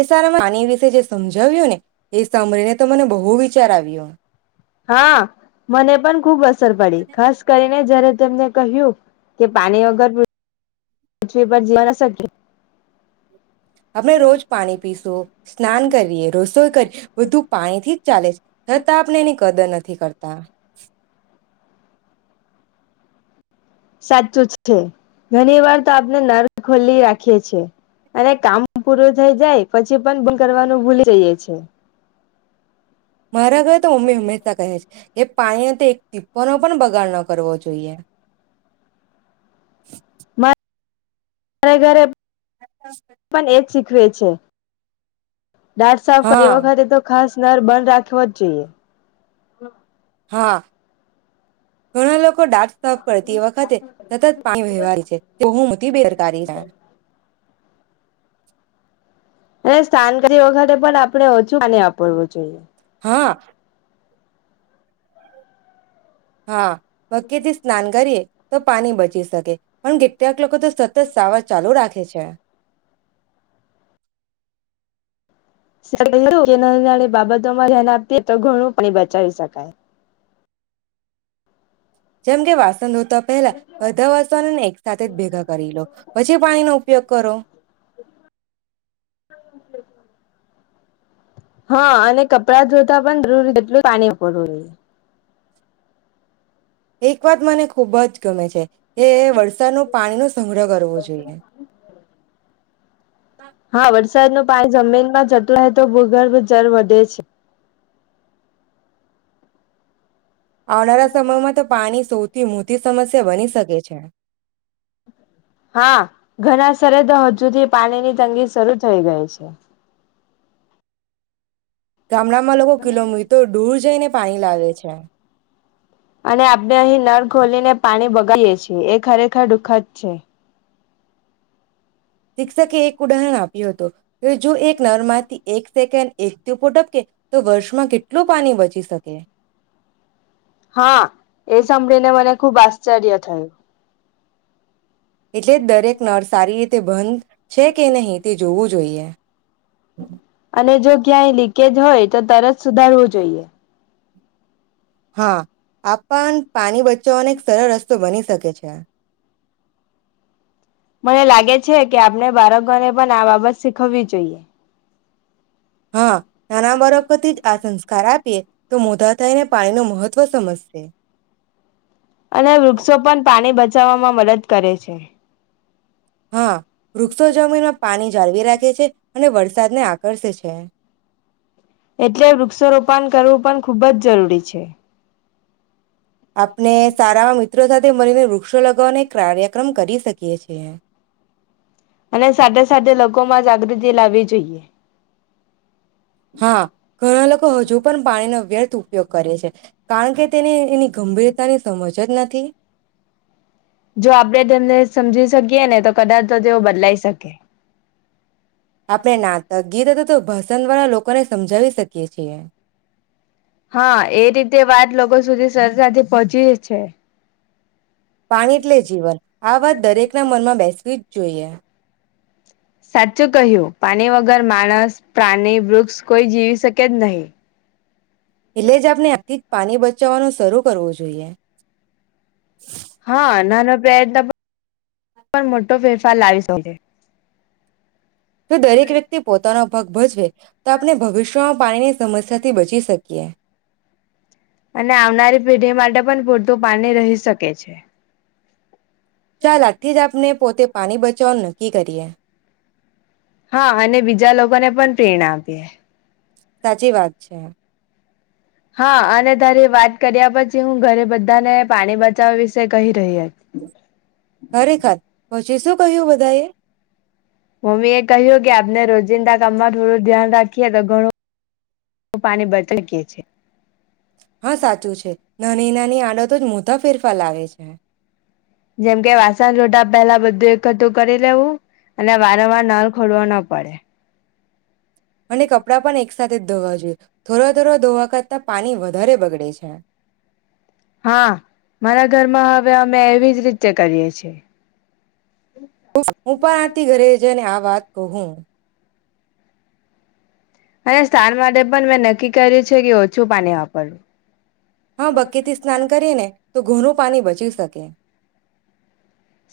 એ સાર આની વિશે જે સમજાવ્યું ને એ સાંભળીને તો મને બહુ વિચાર આવ્યો. હા મને પણ ખૂબ. ર પડી ખાસ કરીને જયારેને તેમને કહ્યું કે પાણી વગર. પૃથ્વી પર જિયા ન શકે. [inaudible] આપણે રોજ પાણી પીશું સ્નાન કરીએ રસોઈ કરીએ બધું પાણીથી જ ચાલે છે છતાં આપણે એની કદર નથી કરતા. [inaudible] સાચું છે ઘણી વાર તો આપણે નર ખોલી રાખીએ છેીએ અને કામ પૂરું થઈ જાય પછી પણ કરવાનું ભૂલી જઈએ છે. [unintelligible] મારા ઘરે તો મમ્મી હંમેશા કહે છે એ. પાણીએ તો એક ટીપનો પણ બગાડ ન કરવો જોઈએ. ઘરે ઘરે. અ. [inaudible] પણ એજ શીખવે છે. દાત સાફ કરે તે હા, વખતે તો ખાસ સનળ બંધ રાખવો જ જોઈએ. હા ઘણા લોકો દાત સાફ કરતી વખતે સતત પાણી વેવાય છે તે બો મોટી બેદરકારી છે. અને સ્થાન કરી વખતે પણ આપડે ઓછુંને વાપરવું જોઈએ. હા. હા. બકેટથી સ્નાન કરીએ તો પાણી બચી શકે પણ કેટલાક લોકો તો સતત સાવાર ચાલુ રાખે છે. નાની નાની બાબતોમાં ધ્યાન આપતી તો ઘણું પણ બચાવી શકાય. જેમ કે વાસણ ધો તો પહેલા બધા વાસણો ને એક સાથે જ ભેગા કરી લો પછી પાણીનો ઉપયોગ કરો. હા અને કપડા ધોતા પણ જરૂરી એટલું પાણી [unintelligible] એક વાત મને ખુબ જ ગમે છે. એ વરસાદ નું પાણીનું સંગ્રહ કરવો જોઈએ. હા વરસાદનો પાણી જમીનમાં જતો રહે હો તો ભૂગર્ભ જળ વધે છે. આવનારા સમયમાં તો પાણી શો થી મોટી સમસ્યા બની શકે છે. હા ઘણા સરે તો હજુથી પાણીની તંગી શરૂ થઈ ગઈ છે. ગામડામાં લોકો કિલોમીટર દૂર જઈને પાણી લાવે છે. અને આપણે અહી નળ ખોલીને પાણી બગાડીએ છીએ, એ ખરેખર દુઃખદ છે. શિક્ષકે એક ઉદાહરણ આપ્યો હતો કે જો એક નળમાંથી એક સેકન્ડ એક ટીપોટ કે તો વર્ષમાં કેટલું પાણી બચી શકે. હા એ સાંભળીને મને ખુબ આશ્ચર્ય થયું. એટલે જ દરેક નળ સારી તે બંધ છે કે નહીં તે જોવું જોઈએ. અને જો ક્યાંય લીકેજ હોય તો તરત સુધારવું જોઈએ. હા આ પણ પાણી બચે જો અનેક સરળ રસ્તો બની શકે છે. ક્યા? મને લાગે છે કે આપણે બાળકોને પણ આ બાબત શીખવવી જોઈએ. હા નાના બાળકો થીજ આ સંસ્કાર આપીએ તો મોઢા થઈને પાણીનું મહત્વ સમજશે. છે. અને વૃક્ષો પણ પાણી બચાવવામાં મદદ કરે છે. હા વૃક્ષો જમીનમાં પાણી જાળવી રાખે છે અને વરસાદને આકર્ષે છે. એટલે વૃક્ષ રોપણ કરવું પણ ખુબ જ જરૂરી છે. આપણે સારા મિત્રો સાથે મળરીને ર વૃક્ષો લગાવને કાર્યક્રમ કરી શકીએ છીએ. અને સાથે સાથે લોકો માં જાગૃતિ લાવવી જોઈએ. હા ઘણા લોકો હજુ પણ પાણીનો વ્યર્થ ઉપયોગ કરે છે કારણ કે તેને એની ગંભીરતાની સમજ જ નથી. જો આપડે તને સમજી શકીયએ ને તો કદાચ તો તેઓ બદલાઈ શકે. આપણે નાટક' ગીત અથવા તો ભાસ પસંદવાળા લોકોને સમજાવી શકીએ છીએ. હા એ રીતે વાત લોકો સુધી સરસાથી પહોંચી જ છે. પાણી એટલે જીવન આ વાત દરેક ના મનમાં બેસવી જ જોઈએ. સાચું કહ્યું પાણી વગર માણસ, પ્રાણી, વૃક્ષ કોઈ જીવી શકે જ નહી. એટલે જ આપને આથી જ પાણી બચ ચવાનું શરૂ કરવો જોઈએ હા નાનો પ્રયત્ન પણ પણ મોટો ફેરફાર લાવી શકે. જો દરેક વ્યક્તિ પોતાનો ભાગ ભજવે. તો આપણે ભવિષ્યમાં પાણીની સમસ્યા થી બચી શકીએ. અને આવનારી પેઢી માટે પણ પૂરતું પાણી રહી શકે છે. ચાલ આજથી જ આપને પોતે પાણી બચાવવાનું ન નક્કી કરીયે. હા અને બીજા લોકોને પણ પ્રેરણા આપીયે. સાચી વાત છે. હા અને તારી વાત કર્યા પછી હું ઘરે બધાને પાણી બચાવવા વિશે કહી રહ્યા છ. ખરેખર પછી શું કહ્યું બધા એ. મમ્મી એ કહ્યું કે આપને રોજિંદા કામમાં થોડું ધ્યાન રાખીએ તો ઘણું પાણી બચ છે. હા સાચું છે નાની નાની આડત તો જ મોટા ફેરફાર લાગે છે. જેમકે વાસણ ધોતા પહેલા બધું એકઠું કરી લેવું અને વારંવાર નળ ખોલવો ન પડે. અને કપડાં પણ એક સાથેથે જ ધોવા જોઈએ. થોડા થોડા ધોવા કરતા પાણી વધારે બગડે છે. હા મારા ઘરમાં. હવે અમે એવી જ રીતે કરીએ છીએ. હું પણ આતી ઘરે છે ને આ વાત. કહું. અને સ્થાન માટે પણ મેં નક્કી કર્યું છે કે ઓછું પાણી વાપરવું. હા બક્કીથી સ્નાન કરીએ ને તો ઘોનું પાણી બચી શકે.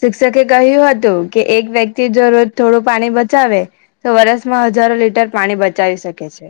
શિક્ષકે કહ્યું હતું કે એક વ્યક્તિ જો રોજ થોડું પાણી બચાવે તો વરષમાં હજારો લીટર પાણી બચાવી શકે છે.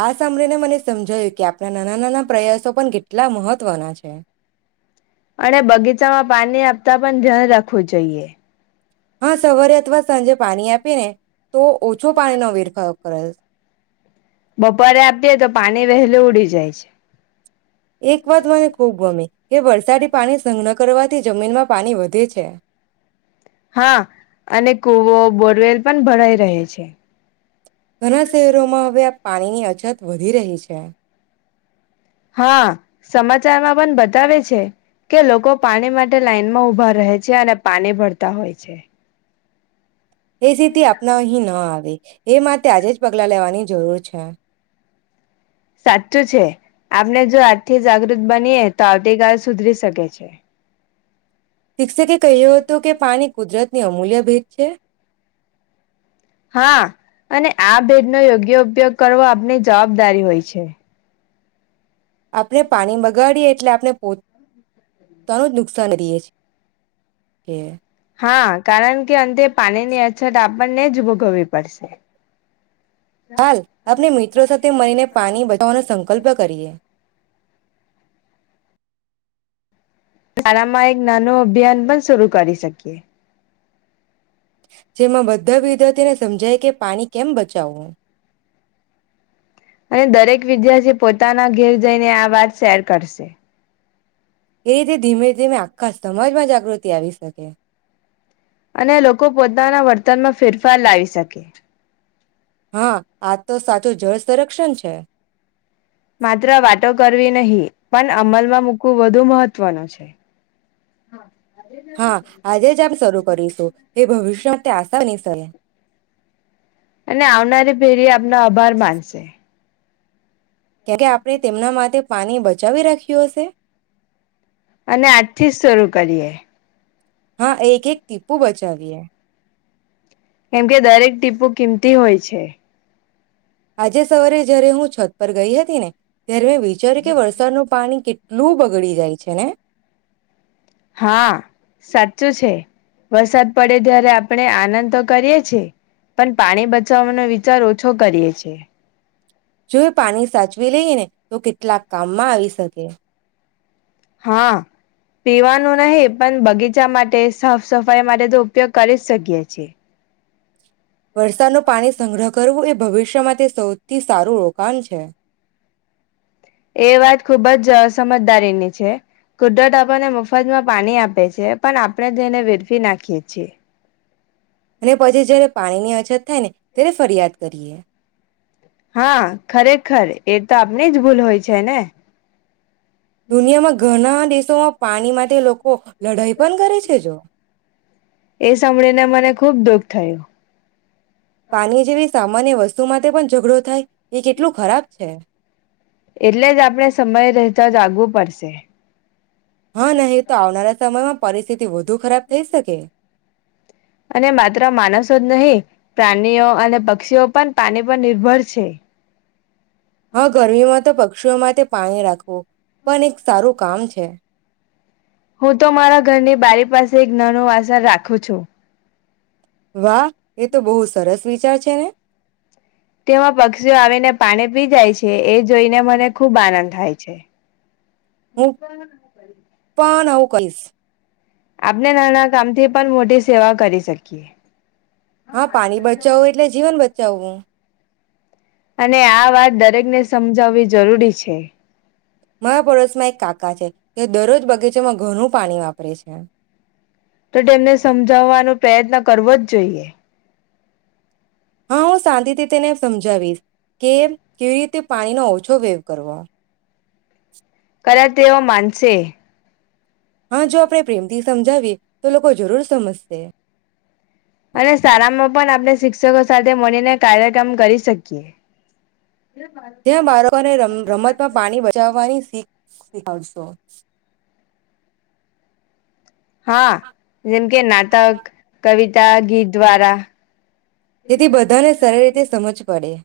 આ સાંભળીને મને સમજાયું કે આપ. આપણા નાના નાના પ્રયાસો પણ કેટલા મહત્વના છે. અને બગીચામાં પાણી આપતા પણ ધ્યાન રાખવું જોઈએ. હા સવારે અથવા સાંજે પાણી આપ. આપીને. તો ઓછો પાણીનો વેરફયોગ કરે. બપોરે આપીએ તો પાણી વહેલું ઉડી જાય છે. એક વાત મને ખૂબ ગમે. એ વરસાદી પાણી સંઘ્ન કરવાથી જમીનમાં પાણી વધે છે. હા અને કુવો બોરવેલ. પણ ભરાઈ રહે છે. ઘણા શહેરોમાં હવે આ પાણીની અજત વધી રહી છે. હા, સમાચારમાં પણ બતાવે છે. કે લોકો પાણી માટે લાઈનમાં ઉભા રહે છે અને પાની ભરતા હોય છે. એ સ્થિતિ આપનાહી ના આવે. એ માટે આજે જ પગલાં લેવાની જરૂર છે. સાચું છે. આપને જો આ થી જાગૃત બનીએ તો આવતી ગાસ સુધરી શકે છે. શિક્ષકે કહ્યું હતું કે પાણી કુદરતની અમૂલ્ય ભેદ છે. હા, અને આ ભેદ નો યોગ્ય ઉપયોગ કરવો આપની જવાબદારી હોય છે. આપણે પાણી બગાડીએ એટલે આપ ને પોત નાનું નુકસાન રહીએ છે એ. હા, કારણ કે અંતે પાણી ની અછત આપણને જ ભોગવવી પડશે. હાલ આપણે મિત્રો સાથે મળીને પાણી બચાવવાનો સંકલ્પ કરીએ. શાળામાં એક નાનું અભિયાન પણ શરૂ કરી શકીએ. જેમાં બધા વિદ્યાર્થીને સમજાય કે પાણી કેમ બચ જાવું અને દરેક વિદ્યાર્થી પોતાના ઘેર જઈને આ વાત શેર કરશે. એ રી ધીમે-ધીમે આખા સમજમાં જા ગૃતિ આવી શકે. અને લોકો પોતાના વર્તનમાં ફેરફાર લાવી શકે. હા, આજ તો સાચું જળ સંરક્ષણ છે. માત્ર વાતો કરવી નહીં પણ અમલમાં મૂકવું વધુ મહત્વનું છે. હા. હા, આજે જ આપ શરૂ કરીશું. એ ભવિષ્યમાં આસાની સરે. અને આવનારી પેરી આપનો આભાર માનશે. કેમ કે આપણે તેમના માટે પાણી બ ચાવી રાખ્યું હશે. અને આજથી જ શરૂ કરીએ. હા એક એક ટીપું બચાવીએ કેમ કે દરેક ટીપો કિંમતી હોય છે. આજે સવારે જય્યારે હું છત પર ગઈ હતી ને ત્યારે વિચાર્યું કે વરસાદ નું પાણી કેટલું બગડી જાય છે ને? હા, સાચું છે વરસાદ પડે ત્યારે આપણે આનંદ તો કરીએ છીએ પણ પાણી બચાવવાનો વિચાર ઓછો કરીએ છીએ. જોય પાણી સાચવી લઈ ને તો કેટલાક કામમાં આવી શકે. હા, પીવાનું નહીં પણ બગી ચા માટે સાફ-સફાઈ માટે તો ઉપયોગ કરી શકીએ છીએ. વરસાદ ન પાણી સંગ્રહ કરવું એ ભવિષ્યમાં તે સૌથી સારું રોકાણ છે. એ અને વાત ખુબ જસ સમજદારીની છે કુદરત આપણને મફતમાં પાણી આપે છે પણ આપણે તેને વેડફી નાખીએ છીએ. અને પછી જયારે પાણી ની અછત થાય ને તેને ફરિયાદ કરીએ. હા, ખરેખર એ તો આપની જ ભૂલ હોય છે ને. દુનિયામાં ઘણા દેશોમાં પાણી માટે લોકો લડાઈ પણ કરે છે જો. એ સાંભળી ને મને ખુબ દુઃખ થયું. પાણી જેવી સામાન્ય વસ્તુ માટે પણ ઝઘડો થાય એ કેટલું ખરાબ છે. એટલે જ આપણેે સમય રહેતા જાગવું પડશે. હા, નહી તો આવનારા સમયમાં પરિસ્થિતિ વધુ ખરાબ થઈ શકે. અને માત્ર માણસો જ નહીં પ્રાણીઓ અને પક્ષીઓ પણ પાણી પર નિર્ભર છે. હા, ગરમીમાં તો પક્ષીઓ માટે પાણી રાખવું પણ એક સારું કામ છે. હું તો મારા ઘરની બારી પાસે એક નાનો વાસણ રાખું છું. વાહ, એ તો બહુ સરસ વિચાર છે ને તેમાં પક્ષીઓ આવીને પાણી પી જાય છે એ જોઈને મને ખુબ આનંદ થાય છે. [unintelligible] કરીશ. આપણે નાના કામથી પણ મોટી સેવા કરી શકીએ. હા, પાણી બચાવવું એટલે જીવન બચાવવું એ અને આ વાત દરેકને સમજાવવી જરૂરી છે. મારા પડોશ માં એક કાકા છે તે દરરોજ બગીચેમાં ઘણું પાણી વાપરે છે. તો તેમને સમજાવવાનો પ્રયત્ન કરવો જ જોઈએ. હા હું શાંતિથી તેને સમજાવી કે કેવી રીતે પાણીનો ઓછો વેવ કરવો કદા તેઓ માનશે. હા જો આપણે પ્રેમથી સમજાવીએ તો લોકો જરૂર સમજશે. અને શાળામાં પણ આપણે શિક્ષકો સાથે મળીને કાર્યક્રમ કરી શકીએ. જ્યાં બાળકોને રમ્મ રમતમાં પાણી બચાવવાની શીખ. [unintelligible] હા જેમ કે નાટક કવિ [unintelligible] દ્વારા તેથી બધાને સરી રીતે સમજ પડે.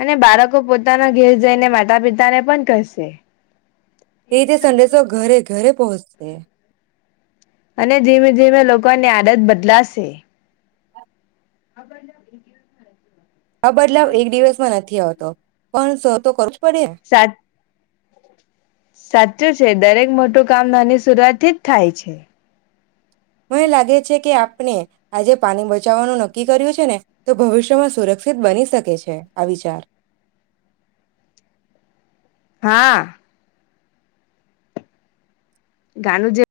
અને બાળકો પોતાના ઘેર જઈને માતા પિતાને પણ કશે. એ રીતે સંડેશો ઘરે ઘરે પહોંચશે. અને ધીમે ધીમે લોકોની આદત બદલાશે. [inaudible] આ બદલાવ એક દિવસમાં નથી આવ તો પણ. [unintelligible] પડે સા સાચું છે દરેક મોટું કામ નાની શરૂઆતથી જ થાય છે. મને લાગે છે કે આપને આજે પાણી બચાવવાનું નક્કી કર્યું છે ને તો ભવિષ્યમાં સુરક્ષિત બની શકે છે આ વિચાર. હા. [unintelligible] જે.